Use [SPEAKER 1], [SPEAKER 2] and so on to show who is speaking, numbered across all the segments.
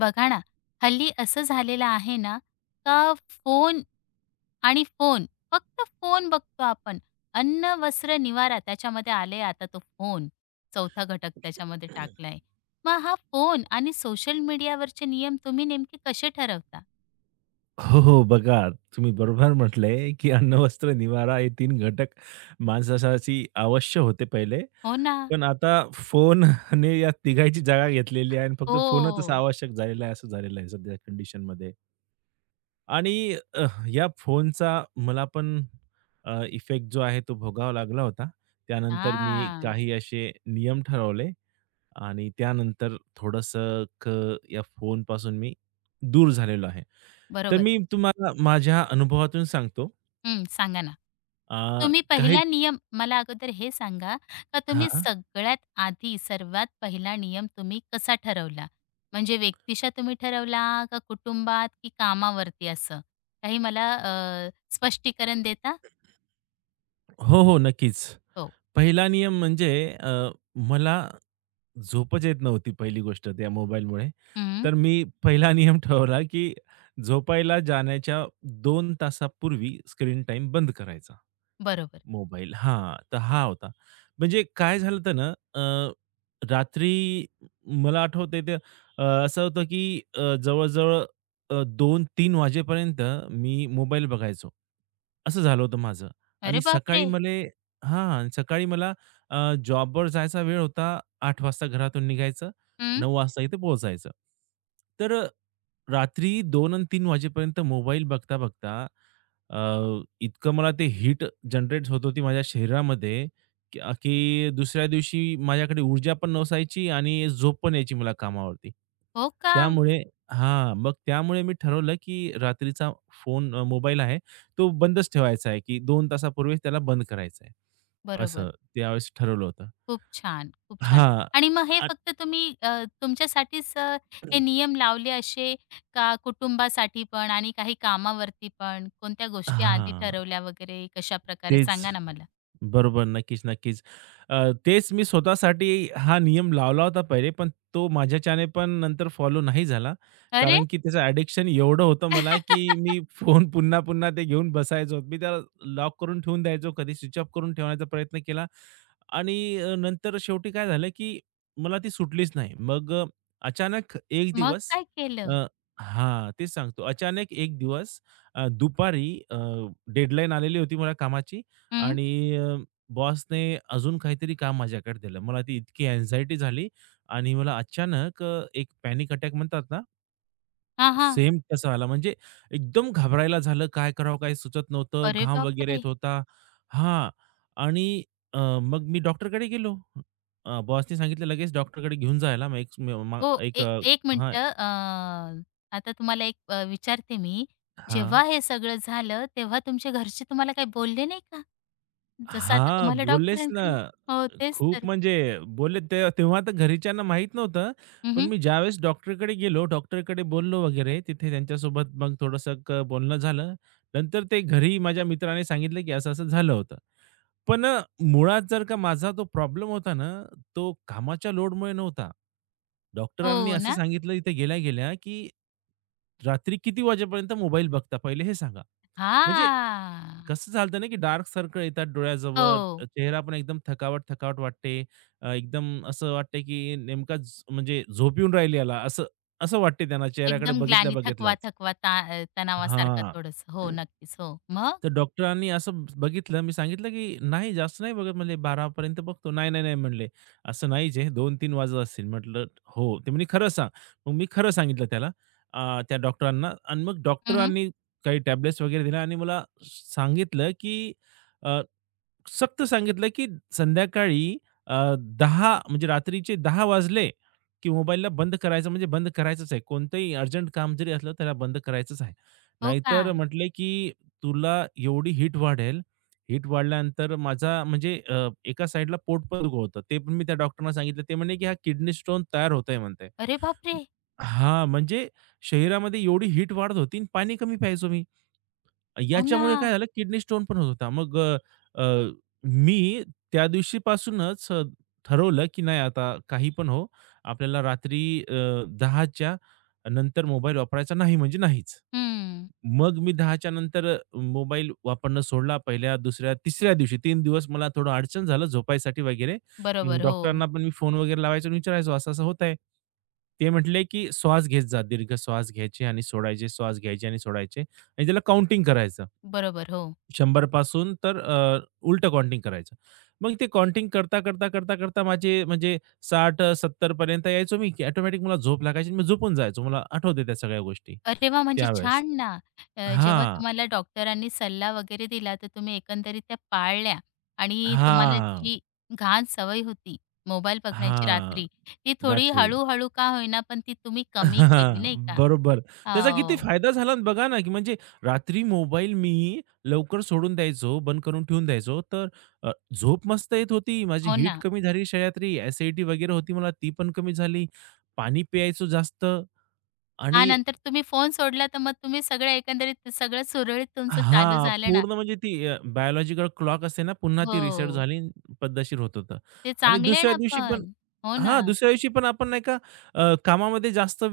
[SPEAKER 1] बघा ना, हल्ली असं झालेलं आहे ना, का फोन आणि फोन, फक्त फोन बघतो आपण. अन्न, वस्त्र, निवारा त्याच्यामध्ये आले आता तो फोन. चौथा घटक त्याच्यामध्ये टाकलाय. मग हा फोन आणि सोशल मीडियावरचे नियम तुम्ही नेमके कसे ठरवता?
[SPEAKER 2] हो, हो. बघा, तुम्ही बरोबर म्हटलंय, की अन्न, वस्त्र, निवारा हे 3 घटक माणसासाठी अवश्य होते पहिले.
[SPEAKER 1] हो ना.
[SPEAKER 2] पण आता फोनने या तिघांची जागा घेतलेली आहे आणि फक्त फोनच
[SPEAKER 1] हो.
[SPEAKER 2] आवश्यक झालेला आहे, असं झालेलं आहे सध्या कंडिशनमध्ये. आणि या फोनचा मला पण इफेक्ट जो आहे तो भोगावा लागला होता. त्यानंतर मी
[SPEAKER 1] हां.
[SPEAKER 2] काही असे नियम ठरवले आणि त्यानंतर थोडंसं या फोनपासून मी दूर झालेलो आहे. तर
[SPEAKER 1] बरोबर.
[SPEAKER 2] मी तुम्हाला माझ्या अनुभवातून सांगतो.
[SPEAKER 1] हं, सांगा ना.
[SPEAKER 2] अ,
[SPEAKER 1] तुम्ही
[SPEAKER 2] काही
[SPEAKER 1] पहिला नियम मला अगोदर हे सांगा, का तुम्ही
[SPEAKER 2] हां.
[SPEAKER 1] सगळ्यात आधी सर्वात पहिला नियम तुम्ही कसा ठरवला? म्हणजे व्यक्तीशा तुम्ही ठरवला का कुटुंबात की कामावरती असं? काही मला स्पष्टीकरण देता?
[SPEAKER 2] हो, हो. नक्कीच.
[SPEAKER 1] हो.
[SPEAKER 2] पहिला नियम म्हणजे अ, मला झोपच येत नव्हती पहिली गोष्ट त्या मोबाईलमुळे.
[SPEAKER 1] हं.
[SPEAKER 2] तर मी पहिला नियम ठेवला, की झोपायला जाण्याच्या 2 तासापूर्वी स्क्रीन टाईम बंद करायचा.
[SPEAKER 1] बरोबर.
[SPEAKER 2] मोबाईल. हां, तर हा होता. म्हणजे काय झालं होतं ना, अ, रात्री मला आठवतंय ते असं होतं की जवळ-जवळ 2-3 वाजेपर्यंत मी मोबाईल बघायचो. असं झालं होतं माझं आणि
[SPEAKER 1] अरे बापरे!
[SPEAKER 2] सकाळी मला अ, जॉबवर जायचा वेळ होता. 8 वाजता घरातून निघायचं,
[SPEAKER 1] हं.
[SPEAKER 2] 9 वाजता इथे पोहोचायचं. तर रात्री 2 आणि 3 वाजेपर्यंत मोबाईल बघता-बघता अ, इतकं मला ते हिट जनरेट होत होती माझ्या शरीरामध्ये, की दुसऱ्या दिवशी माझ्याकडे ऊर्जा पण नसायची आणि झोप पण यायची मला कामावरती.
[SPEAKER 1] हो का?
[SPEAKER 2] त्यामुळे मग त्यामुळे मी ठरवलं, की रात्रीचा फोन मोबाईल आहे, तो बंदच ठेवायचा आहे, की 2 तासापूर्वीच त्याला बंद करायचा आहे.
[SPEAKER 1] बरोबर.
[SPEAKER 2] असं त्यावेळेस ठरवलं होतं.
[SPEAKER 1] खूप छान, खूप छान.
[SPEAKER 2] हां.
[SPEAKER 1] आणि मग हे
[SPEAKER 2] अ,
[SPEAKER 1] फक्त तुम्ही तुमच्यासाठीच हे नियम लावले असे का कुटुंबासाठी पण आणि काही कामावरती पण? कोणत्या गोष्टी आधी
[SPEAKER 2] हां.
[SPEAKER 1] ठरवल्या वगैरे कशाप्रकारे
[SPEAKER 2] तेच.
[SPEAKER 1] सांगा ना मला?
[SPEAKER 2] बरोबर. नक्कीच, नक्कीच. तेच मी स्वतःसाठी हा नियम लावला होता पहिले, पण तो माझ्याच्याने पण नंतर फॉलो नाही झाला.
[SPEAKER 1] अरे!
[SPEAKER 2] कारण की त्याचं ॲडिक्शन एवढं होतं मला, की मी फोन पुन्हा-पुन्हा ते घेऊन बसायचो. मी त्याला लॉक करून ठेवून द्यायचो, कधी स्विच ऑफ करून ठेवण्याचा प्रयत्न केला आणि नंतर शेवटी काय झालं, की मला ती सुटलीच नाही. मग अचानक एक
[SPEAKER 1] मग
[SPEAKER 2] दिवस
[SPEAKER 1] काय केलं?
[SPEAKER 2] अ, हां, तेच सांगतो. अचानक एक दिवस दुपारी डेडलाईन आलेली होती मला कामाची
[SPEAKER 1] हं.
[SPEAKER 2] आणि बॉसने अजून काहीतरी काम माझ्याकडे दिलं. मला ती इतकी अँक्झायटी झाली आणि मला अचानक एक पॅनिक अटॅक म्हणतात ना,
[SPEAKER 1] हां, हां.
[SPEAKER 2] सेम तसा आला. म्हणजे एकदम घाबरायला झालं. काय करावं काही सुचत नव्हतं.
[SPEAKER 1] अरे
[SPEAKER 2] घाम वगैरे
[SPEAKER 1] बापरे!
[SPEAKER 2] येत होता. हां. आणि मग मी डॉक्टरकडे गेलो. बॉसने सांगितलं लगेच डॉक्टरकडे घेऊन जायला. मग एक म मा
[SPEAKER 1] हो,
[SPEAKER 2] एक
[SPEAKER 1] ए एक
[SPEAKER 2] हां,
[SPEAKER 1] मिनिटं आता तुम्हाला एक विचारते मी.
[SPEAKER 2] हां.
[SPEAKER 1] जेव्हा हे सगळं झालं तेव्हा तुमचे घरचे तुम्हाला काही बोलले नाही का? जसं आता
[SPEAKER 2] हां,
[SPEAKER 1] तुम्हाला
[SPEAKER 2] बोललेच ना.
[SPEAKER 1] डॉक्टरांकडे हो, तेच
[SPEAKER 2] खूप
[SPEAKER 1] तर.
[SPEAKER 2] म्हणजे बोलले ते तेव्हा तर घरच्यांना माहीत नव्हतं. पण मी ज्यावेळेस डॉक्टरकडे गेलो, डॉक्टरकडे बोललो वगैरे तिथे त्यांच्यासोबत मग थोडंसं बोलणं झालं. नंतर ते घरी माझ्या मित्राने सांगितलं, की असं-असं झालं होतं. पण मुळात जर का माझा तो प्रॉब्लेम होता ना, तो कामाच्या लोडमुळे नव्हता. डॉक्टरांनी
[SPEAKER 1] हो
[SPEAKER 2] असं
[SPEAKER 1] ना?
[SPEAKER 2] सांगितलं इथे गेल्या-गेल्या, की "रात्री किती वाजेपर्यंत मोबाईल बघता पहिले हे सांगा." म्हणजे
[SPEAKER 1] हां.
[SPEAKER 2] कसं चालतं ना, की डार्क सर्कल येतात डोळ्याजवळ,
[SPEAKER 1] हो.
[SPEAKER 2] चेहरा पण एकदम थकावट-थकावट वाटते. एकदम असं वाटते, की नेमका म्हणजे झोप येऊन राहिली याला, असं असं वाटते त्यांना चेहऱ्याकडे
[SPEAKER 1] एकदम ग्लानी थकवा,
[SPEAKER 2] बघितल्या-बघितल्याच.
[SPEAKER 1] थकवा ता तणावासारखा
[SPEAKER 2] हां.
[SPEAKER 1] थोडंसं. हो, नक्कीच. हो. मग?
[SPEAKER 2] तर डॉक्टरांनी असं बघितलं, मी सांगितलं, की "नाही जास्त नाही बघत" म्हणले, "12पर्यंत बघतो." "नाही, नाही, नाही" म्हणले, "असं नाहीच आहे, 2-3 वाजत असतील." म्हटलं, "हो." ते म्हणे, "खरं सांग." मग मी खरं सांगितलं त्या डॉक्टरांना आणि मग
[SPEAKER 1] हं,
[SPEAKER 2] डॉक्टरांनी काही टॅब्लेट्स वगैरे दिल्या आणि मला सांगितलं, की सक्त सांगितलं, की संध्याकाळी अ, 10 म्हणजे रात्रीचे 10 वाजले, की मोबाईलला बंद करायचं म्हणजे बंद करायचंच आहे. कोणतंही अर्जंट काम जरी असलं त्याला बंद करायचंच आहे.
[SPEAKER 1] हो का?
[SPEAKER 2] नाहीतर म्हटले, की तुला एवढी हीट वाढेल. हीट वाढल्यानंतर माझा म्हणजे एका साइडला पोट पण होतं. ते पण मी त्या डॉक्टरना सांगितलं. ते म्हणे, की हा किडनी स्टोन तयार होत आहे म्हणते.
[SPEAKER 1] अरे बापरे!
[SPEAKER 2] हां, म्हणजे शरीरामध्ये एवढी हीट वाढत होती आणि पाणी कमी प्यायचो मी.
[SPEAKER 1] हो ना.
[SPEAKER 2] याच्यामुळे काय झालं किडनी स्टोन पण होत होता. मग अ, अ, मी त्या दिवशीपासूनच ठरवलं, की नाही आता काही पण हो, आपल्याला रात्री अ, 10च्या नंतर मोबाईल वापरायचा नाही म्हणजे नाहीच.
[SPEAKER 1] हं.
[SPEAKER 2] मग मी 10च्या नंतर मोबाईल वापरणं सोडला. पहिल्या, दुसऱ्या, तिसऱ्या दिवशी 3 दिवस मला थोडं अडचण झालं झोपायसाठी वगैरे. मग
[SPEAKER 1] बरोबर. हो.
[SPEAKER 2] डॉक्टरांना पण मी फोन वगैरे लावायचो आणि विचारायचो, असं-असं होत आहे. ते म्हटले, की श्वास घेत जा. दीर्घ श्वास घ्यायचे आणि सोडायचे, श्वास घ्यायचे आणि सोडायचे आणि त्याला काउंटिंग करायचं.
[SPEAKER 1] बरोबर. हो.
[SPEAKER 2] 100 पासून तर उलटं काउंटिंग करायचं. मग ते काउंटिंग करता, करता, करता, करता माझे म्हणजे 60-70 पर्यंत यायचो मी, की ऑटोमॅटिक मला झोप लागायची आणि मी झोपून जायचो. मला आठवते त्या सगळ्या गोष्टी
[SPEAKER 1] अरे वाह! म्हणजे
[SPEAKER 2] त्यावेळेस.
[SPEAKER 1] छान ना. जेव्हा
[SPEAKER 2] हां.
[SPEAKER 1] तुम्हाला डॉक्टरांनी सल्ला वगैरे दिला, तर तुम्ही एकंदरीत त्या पाळल्या आणि तुम्हाला
[SPEAKER 2] हां.
[SPEAKER 1] जी घाण सवय होती मोबाईल बघण्याची
[SPEAKER 2] हां.
[SPEAKER 1] रात्री, ती थोडी
[SPEAKER 2] रात्री.
[SPEAKER 1] हळू का होईना, पण ती तुम्ही कमी केली,
[SPEAKER 2] हां,
[SPEAKER 1] नाही का?
[SPEAKER 2] बरोबर. त्याचा किती
[SPEAKER 1] हो.
[SPEAKER 2] फायदा झाला ना बघा ना, की म्हणजे रात्री मोबाईल मी लवकर सोडून द्यायचो, बंद करून ठेवून द्यायचो. तर अ, झोप मस्त येत होती. माझी
[SPEAKER 1] हो
[SPEAKER 2] हीट
[SPEAKER 1] ना.
[SPEAKER 2] कमी झाली शरीरातली, ॲसिडिटी वगैरे होती मला ती पण कमी झाली. पाणी प्यायचो जास्त
[SPEAKER 1] हां,
[SPEAKER 2] आणि
[SPEAKER 1] नंतर तुम्ही फोन सोडला, तर मग तुम्ही सगळं एकंदरीत सगळं सुरळीत तुमचं चालू
[SPEAKER 2] हां,
[SPEAKER 1] झालं ना.
[SPEAKER 2] पूर्ण म्हणजे ती बायोलॉजिकल क्लॉक असते ना, पुन्हा ती रिसेट
[SPEAKER 1] हो,
[SPEAKER 2] झाली, पद्धतशीर होत होतं.
[SPEAKER 1] ते
[SPEAKER 2] आणि
[SPEAKER 1] चांगले
[SPEAKER 2] दुसऱ्या
[SPEAKER 1] ना
[SPEAKER 2] दिवशी पण
[SPEAKER 1] पण. हो ना.
[SPEAKER 2] दुसऱ्या दिवशी पण आपण नाही का कामामध्ये जास्त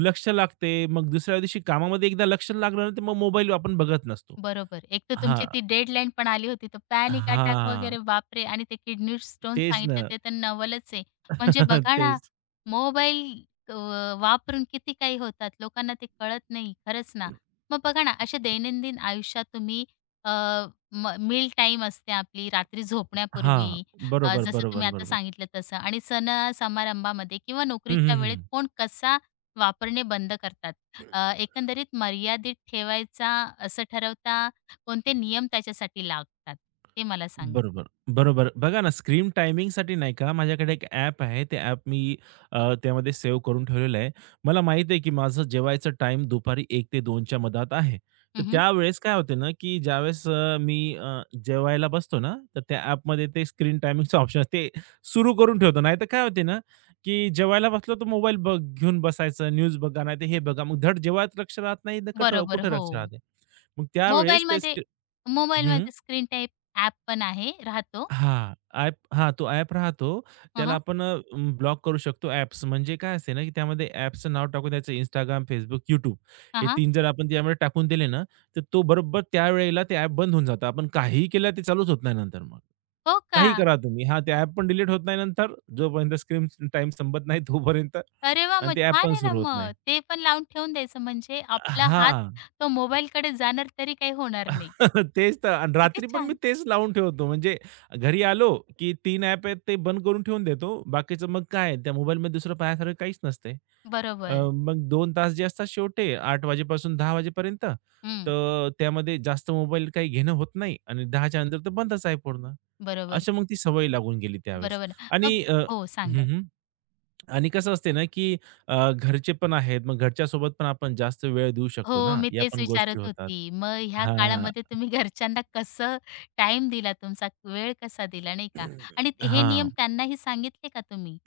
[SPEAKER 2] लक्ष लागते. मग दुसऱ्या दिवशी कामामध्ये एकदा लक्ष लागलं ना, तर मग मोबाईल आपण बघत नसतो.
[SPEAKER 1] बरोबर. एक तर
[SPEAKER 2] हां,
[SPEAKER 1] तुमची ती डेडलाईन पण आली होती, तर पॅनिक अटॅक
[SPEAKER 2] हां.
[SPEAKER 1] वगैरे बापरे! आणि ते किडनी स्टोन
[SPEAKER 2] तेच
[SPEAKER 1] सांगितलं
[SPEAKER 2] ना.
[SPEAKER 1] ते तर नवलच आहे. म्हणजे बघा ना,
[SPEAKER 2] तेच.
[SPEAKER 1] मोबाईल अ, वापरून किती काही होतात, लोकांना ते कळत नाही. खरंच ना. मग बघा ना, अशा दैनंदिन आयुष्यात तुम्ही अ, टाईम असते आपली रात्री
[SPEAKER 2] हां.
[SPEAKER 1] झोपण्यापूर्वी
[SPEAKER 2] बरोबर,
[SPEAKER 1] जसं तुम्ही
[SPEAKER 2] बरोबर,
[SPEAKER 1] आता
[SPEAKER 2] बरोबर.
[SPEAKER 1] सांगितलं तसं आणि सण-समारंभामध्ये किंवा
[SPEAKER 2] हं,
[SPEAKER 1] नोकरीच्या
[SPEAKER 2] हं,
[SPEAKER 1] वेळेत
[SPEAKER 2] हं.
[SPEAKER 1] फोन कसा वापरणे बंद करतात? एकंदरीत मर्यादित ठेवायचा असं ठरवता कोणते नियम त्याच्यासाठी लागतात? ते मला सांगा.
[SPEAKER 2] बरोबर, बरोबर. बघा ना, स्क्रीन टायमिंगसाठी नाही का, माझ्याकडे एक ॲप आहे. ते ॲप मी त्यामध्ये सेव्ह करून ठेवलेलं आहे. मला माहीत आहे, की माझं जेवायचं टाईम दुपारी 1 ते 2 मधात आहे. तर
[SPEAKER 1] हं, हं.
[SPEAKER 2] त्यावेळेस काय होते ना, की ज्यावेळेस मी जेवायला बसतो ना, तर त्या ॲपमध्ये ते स्क्रीन टायमिंगचं ऑप्शन ते सुरू करून ठेवतो. नाहीतर काय होते ना, की जेवायला बसलो तर मोबाईल घेऊन बसायचं, न्यूज बघा, नाहीतर हे बघा. मग धड जेवायला लक्ष राहत नाही, तर कुठं
[SPEAKER 1] बरोबर.
[SPEAKER 2] कुठं
[SPEAKER 1] हो.
[SPEAKER 2] लक्ष राहते. मग त्यावेळेस ते
[SPEAKER 1] मोबाईलमध्ये
[SPEAKER 2] हं.
[SPEAKER 1] मोबाईलमध्ये स्क्रीन टाईप ॲप पण आहे राहतो.
[SPEAKER 2] हां, हां, तो ॲप राहतो.
[SPEAKER 1] हं,
[SPEAKER 2] त्याला
[SPEAKER 1] हं.
[SPEAKER 2] आपण ब्लॉक करू शकतो ॲप्स. म्हणजे काय असते ना, की त्यामध्ये ॲप्सचं नाव टाकून द्यायचं Instagram, Facebook, YouTube हे 3 जर आपण त्यामध्ये टाकून दिले ना, तर तो बरोबर त्यावेळेला ते ॲप बंद होऊन जातं. आपण काहीही केलं ते चालूच होत नाही नंतर मग.
[SPEAKER 1] हो का?
[SPEAKER 2] काहीही करा तुम्ही. हां, ते ॲप पण डिलीट होत नाही नंतर. जोपर्यंत स्क्रीन टाईम संपत नाही तोपर्यंत
[SPEAKER 1] अरे वाह!
[SPEAKER 2] आणि
[SPEAKER 1] मग
[SPEAKER 2] ते ॲप
[SPEAKER 1] छान
[SPEAKER 2] पण
[SPEAKER 1] आहे ना
[SPEAKER 2] सुरू होत नाही.
[SPEAKER 1] मग. ते पण लावून ठेवून द्यायचं म्हणजे आपला हात
[SPEAKER 2] हां.
[SPEAKER 1] तो मोबाईलकडे जाणार तरी काही होणार नाही.
[SPEAKER 2] तेच तर आणि
[SPEAKER 1] किती
[SPEAKER 2] रात्री पण मी
[SPEAKER 1] छान.
[SPEAKER 2] तेच लावून ठेवतो. म्हणजे घरी आलो, की 3 ॲप आहेत ते बंद करून ठेवून देतो. बाकीचं मग काय आहे त्या मोबाईलमध्ये दुसरं पाहण्यासारखं काहीच नसते.
[SPEAKER 1] बरोबर.
[SPEAKER 2] मग 2 तास जे असतात शेवटी 8 वाजेपासून 10 वाजेपर्यंत,
[SPEAKER 1] हं.
[SPEAKER 2] तर त्यामध्ये जास्त मोबाईल काही घेणं होत नाही आणि 10च्या नंतर तर बंदच आहे पूर्ण.
[SPEAKER 1] बरोबर.
[SPEAKER 2] अशी मग ती सवय लागून गेली त्यावेळेस
[SPEAKER 1] बरोबर. मग
[SPEAKER 2] आणि अ
[SPEAKER 1] हो,
[SPEAKER 2] हं,
[SPEAKER 1] सांगा.
[SPEAKER 2] हं. आणि कसं असते ना, की घरचे पण आहेत. मग घरच्यासोबत पण आपण जास्त वेळ देऊ शकतो
[SPEAKER 1] हो,
[SPEAKER 2] ना,
[SPEAKER 1] मी
[SPEAKER 2] या
[SPEAKER 1] तेच
[SPEAKER 2] पण
[SPEAKER 1] विचारत
[SPEAKER 2] गोष्टी होतात.
[SPEAKER 1] होती. मग ह्या
[SPEAKER 2] हां.
[SPEAKER 1] काळामध्ये तुम्ही घरच्यांना कसं टाईम दिला तुमचा, वेळ कसा दिला नाही का? आणि ते- हे नियम
[SPEAKER 2] हां.
[SPEAKER 1] त्यांनाही सांगितले का तुम्ही?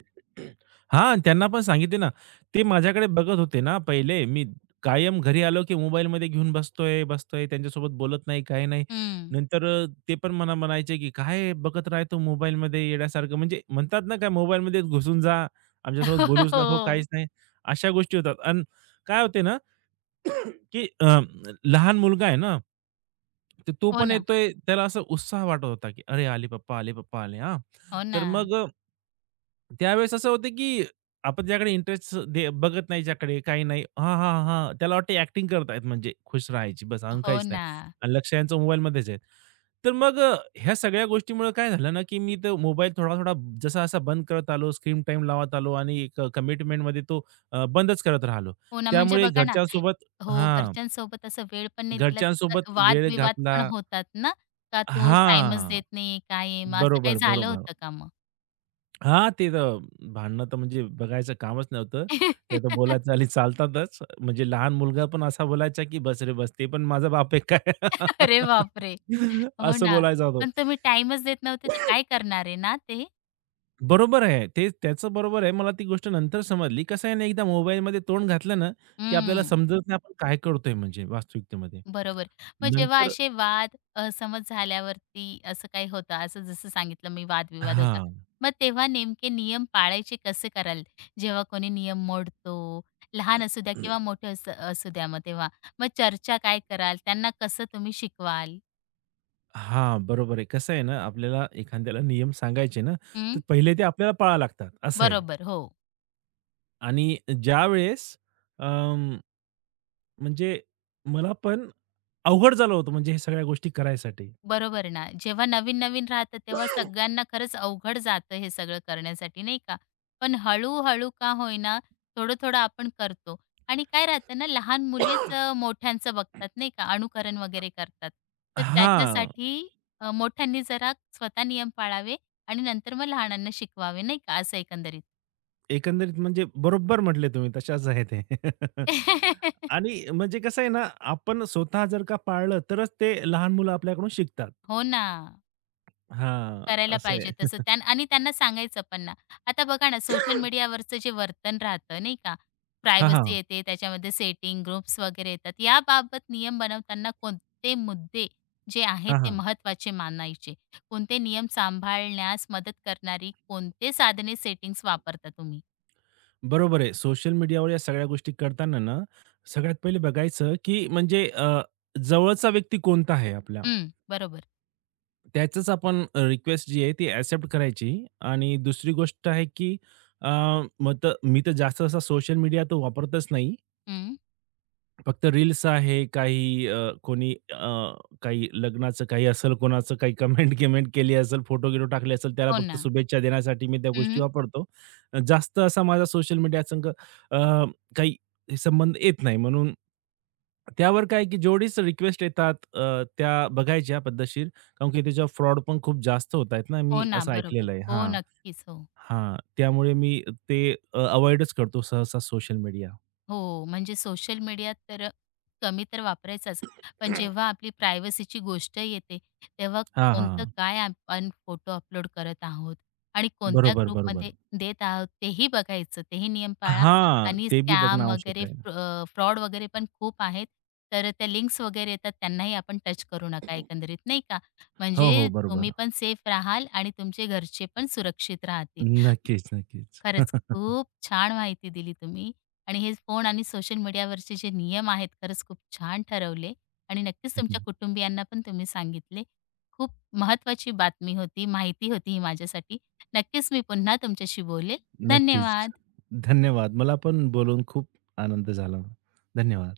[SPEAKER 2] हां, त्यांना पण सांगितले ना. ते माझ्याकडे बघत होते ना पहिले. मी कायम घरी आलो, की मोबाईलमध्ये घेऊन बसतोय, बसतोय. त्यांच्यासोबत बोलत नाही, काही नाही.
[SPEAKER 1] हं.
[SPEAKER 2] नंतर ते पण मला म्हणायचे, की "काय बघत राहतो मोबाईलमध्ये येड्यासारखं." म्हणजे म्हणतात ना, काय मोबाईलमध्ये घुसून जा, आमच्यासोबत बोलूच नको,
[SPEAKER 1] हो.
[SPEAKER 2] काहीच नाही. अशा गोष्टी होतात. अन् काय होते ना की लहान मुलगा आहे ना, तर तो
[SPEAKER 1] हो
[SPEAKER 2] पण
[SPEAKER 1] ना,
[SPEAKER 2] येतोय. त्याला असा उत्साह वाटत होता, की "अरे, आले पप्पा, आले पप्पा, आले." हां,
[SPEAKER 1] हो
[SPEAKER 2] तर
[SPEAKER 1] ना,
[SPEAKER 2] मग त्यावेळेस असं होतं, की आपण ज्याकडे इंटरेस्ट बघत नाही, ज्याकडे काही नाही. हां, हां, हां, त्याला वाटतं ॲक्टिंग करत आहेत, म्हणजे खुश राहायची बस, अजून
[SPEAKER 1] हो
[SPEAKER 2] काहीच नाही.
[SPEAKER 1] ना,
[SPEAKER 2] आणि लक्ष यांचं मोबाईलमध्येच आहे. तर मग ह्या सगळ्या गोष्टीमुळे काय झालं ना, की मी तो मोबाईल थोडा-थोडा जसा-असा बंद करत आलो, स्क्रीन टाईम लावत आलो आणि एक कमिटमेंटमध्ये तो बंदच करत राहिलो.
[SPEAKER 1] हो ना. म्हणजे
[SPEAKER 2] त्यामुळे
[SPEAKER 1] बघा ना
[SPEAKER 2] घरच्यांसोबत
[SPEAKER 1] हो,
[SPEAKER 2] हां.
[SPEAKER 1] घरच्यांसोबत असं वेळ पण नाही दिला तर
[SPEAKER 2] घरच्यांसोबत वेळ
[SPEAKER 1] वादविवाद
[SPEAKER 2] घातला
[SPEAKER 1] पण होतात ना, का "तू टाईमच
[SPEAKER 2] हां.
[SPEAKER 1] देत नाही, काय आहे?" मग असं काही
[SPEAKER 2] बरोबर,
[SPEAKER 1] झालं
[SPEAKER 2] बरोबर.
[SPEAKER 1] होतं का मग?
[SPEAKER 2] हां, ते तर भांडणं तर म्हणजे बघायचं कामच नव्हतं. ते तर बोलायचं आणि चालतातच. म्हणजे लहान मुलगा पण असा बोलायचा, की "बस रे बस, ते पण माझा बाप आहे काय?"
[SPEAKER 1] अरे बापरे! हो
[SPEAKER 2] असं
[SPEAKER 1] ना.
[SPEAKER 2] बोलायचा तो.
[SPEAKER 1] पण तुम्ही टाईमच देत नव्हते तर काय करणार आहे ना ते?
[SPEAKER 2] बरोबर आहे. ते त्याचं बरोबर आहे. मला ती गोष्ट नंतर समजली. कसं आहे ना, एकदा मोबाईलमध्ये तोंड घातलं ना, की आपल्याला
[SPEAKER 1] हं,
[SPEAKER 2] समजत नाही आपण काय करतोय म्हणजे वास्तविकतेमध्ये.
[SPEAKER 1] बरोबर. मग जेव्हा
[SPEAKER 2] नंतर
[SPEAKER 1] असे वाद, असमज झाल्यावरती असं काही होतं, असं जसं सांगितलं मी वादविवाद होता.
[SPEAKER 2] हां.
[SPEAKER 1] मग तेव्हा नेमके नियम पाळायचे कसे कराल? जेव्हा कोणी नियम मोडतो, लहान असू द्या किंवा मोठे अस असू द्या मग तेव्हा. मग चर्चा काय कराल? त्यांना कसं तुम्ही शिकवाल?
[SPEAKER 2] हां, बरोबर आहे. कसं आहे ना, आपल्याला एखाद्याला नियम सांगायचे ना, तर
[SPEAKER 1] हं,
[SPEAKER 2] पहिले ते आपल्याला पाळावे लागतात, असं आहे.
[SPEAKER 1] बरोबर. हो.
[SPEAKER 2] आणि ज्यावेळेस अं, म्हणजे मला पण अवघड झालं होतं म्हणजे हे सगळ्या गोष्टी करायसाठी.
[SPEAKER 1] बरोबर ना. जेव्हा नवीन-नवीन राहतं तेव्हा सगळ्यांना खरंच अवघड जातं हे सगळं करण्यासाठी नाही का? पण हळू-हळू का होईना थोडं-थोडं आपण करतो आणि काय राहतं ना लहान मुलेच मोठ्यांचं बघतात नाही का अनुकरण वगैरे करतात. तर
[SPEAKER 2] हां,
[SPEAKER 1] त्याच्यासाठी मोठ्यांनी जरा स्वतः नियम पाळावे आणि नंतर मग लहानांना शिकवावे नाही का असं एकंदरीत.
[SPEAKER 2] एकंदरीत म्हणजे बरोबर म्हटले तुम्ही, तशाच आहे ते. आणि म्हणजे कसं आहे ना, आपण स्वतः जर का पाळलं तरच ते लहान मुलं आपल्याकडून शिकतात.
[SPEAKER 1] हो ना.
[SPEAKER 2] हां,
[SPEAKER 1] करायला
[SPEAKER 2] असं
[SPEAKER 1] पाहिजे
[SPEAKER 2] आहे.
[SPEAKER 1] तसं त्यान आणि त्यांना सांगायचं पण ना. आता बघा ना, सोशल मीडियावरचं जे वर्तन राहतं नाही का,
[SPEAKER 2] हां, हां.
[SPEAKER 1] प्रायव्हसी येते, त्याच्यामध्ये सेटिंग, ग्रुप्स वगैरे येतात. याबाबत नियम बनवताना कोणते मुद्दे जे आहेत
[SPEAKER 2] हां,
[SPEAKER 1] ते
[SPEAKER 2] हां.
[SPEAKER 1] महत्त्वाचे मानायचे? कोणते नियम सांभाळण्यास मदत करणारी कोणते साधने, सेटिंग्ज वापरता तुम्ही?
[SPEAKER 2] बरोबर आहे. सोशल मीडियावर या सगळ्या गोष्टी करताना ना, सगळ्यात पहिले बघायचं, की म्हणजे जवळचा व्यक्ती कोणता आहे आपला?
[SPEAKER 1] हं, बरोबर.
[SPEAKER 2] त्याचंच आपण रिक्वेस्ट जी आहे ती एक्सेप्ट करायची आणि दुसरी गोष्ट आहे, की अ, मग तर मी तर जास्त असा सोशल मीडिया तो वापरतच नाही.
[SPEAKER 1] हं,
[SPEAKER 2] फक्त रील्स आहे, कोणी अ, काही लग्नाचं काही असेल, कोणाचं काही कमेंट-गिमेंट केली असेल, फोटो-गिटो टाकले असेल, त्याला
[SPEAKER 1] हो
[SPEAKER 2] फक्त
[SPEAKER 1] ना.
[SPEAKER 2] शुभेच्छा देण्यासाठी मी त्या गोष्टी
[SPEAKER 1] हं,
[SPEAKER 2] वापरतो. जास्त असा माझा सोशल मीडिया अ, काही संबंध येत नाही. म्हणून त्यावर काय, की जेवढीच रिक्वेस्ट येतात त्या बघायच्या पद्धतशीर, कारण की त्याच्यावर फ्रॉड पण खूप जास्त होत आहेत ना,
[SPEAKER 1] हो
[SPEAKER 2] मी
[SPEAKER 1] ना.
[SPEAKER 2] असं
[SPEAKER 1] बरोबर.
[SPEAKER 2] ऐकलेलं आहे.
[SPEAKER 1] हो,
[SPEAKER 2] हां,
[SPEAKER 1] नक्कीच. हो.
[SPEAKER 2] हां. त्यामुळे मी ते अ, करतो सहसा सोशल मीडिया.
[SPEAKER 1] हो, म्हणजे सोशल मीडिया तर कमी तर वापरायचाच. पण जेव्हा आपली प्रायव्हसीची गोष्ट येते, तेव्हा
[SPEAKER 2] हां,
[SPEAKER 1] कोणतं
[SPEAKER 2] हां.
[SPEAKER 1] काय आपण फोटो अपलोड करत आहोत आणि कोणत्या
[SPEAKER 2] बरोबर, बरोबर.
[SPEAKER 1] ग्रुपमध्ये देत आहोत तेही बघायचं, तेही नियम पाळा
[SPEAKER 2] हां,
[SPEAKER 1] आणि
[SPEAKER 2] ते बी बघणं
[SPEAKER 1] स्कॅम
[SPEAKER 2] आवश्यक
[SPEAKER 1] वगैरे
[SPEAKER 2] आहे.
[SPEAKER 1] फ्रॉड वगैरे पण खूप आहेत. तर त्या लिंक्स वगैरे येतात त्यांनाही आपण टच करू नका एकंदरीत, नाही का?
[SPEAKER 2] हो, हो,
[SPEAKER 1] म्हणजे तुम्ही
[SPEAKER 2] बरोबर.
[SPEAKER 1] पण सेफ राहाल आणि तुमचे घरचे पण सुरक्षित राहतील.
[SPEAKER 2] नक्कीच, नक्कीच.
[SPEAKER 1] खरंच खूप छान माहिती दिली तुम्ही आणि हे फोन आणि सोशल मीडियावरचे जे नियम आहेत खरंच खूप छान ठरवले आणि नक्कीच तुमच्या कुटुंबियांना पण तुम्ही सांगितले. खूप महत्त्वाची बातमी होती, माहिती होती ही माझ्यासाठी. नक्कीच मी पुन्हा तुमच्याशी बोलेल.
[SPEAKER 2] नक्कीच.
[SPEAKER 1] धन्यवाद.
[SPEAKER 2] धन्यवाद. मला पण बोलून खूप आनंद झाला. धन्यवाद.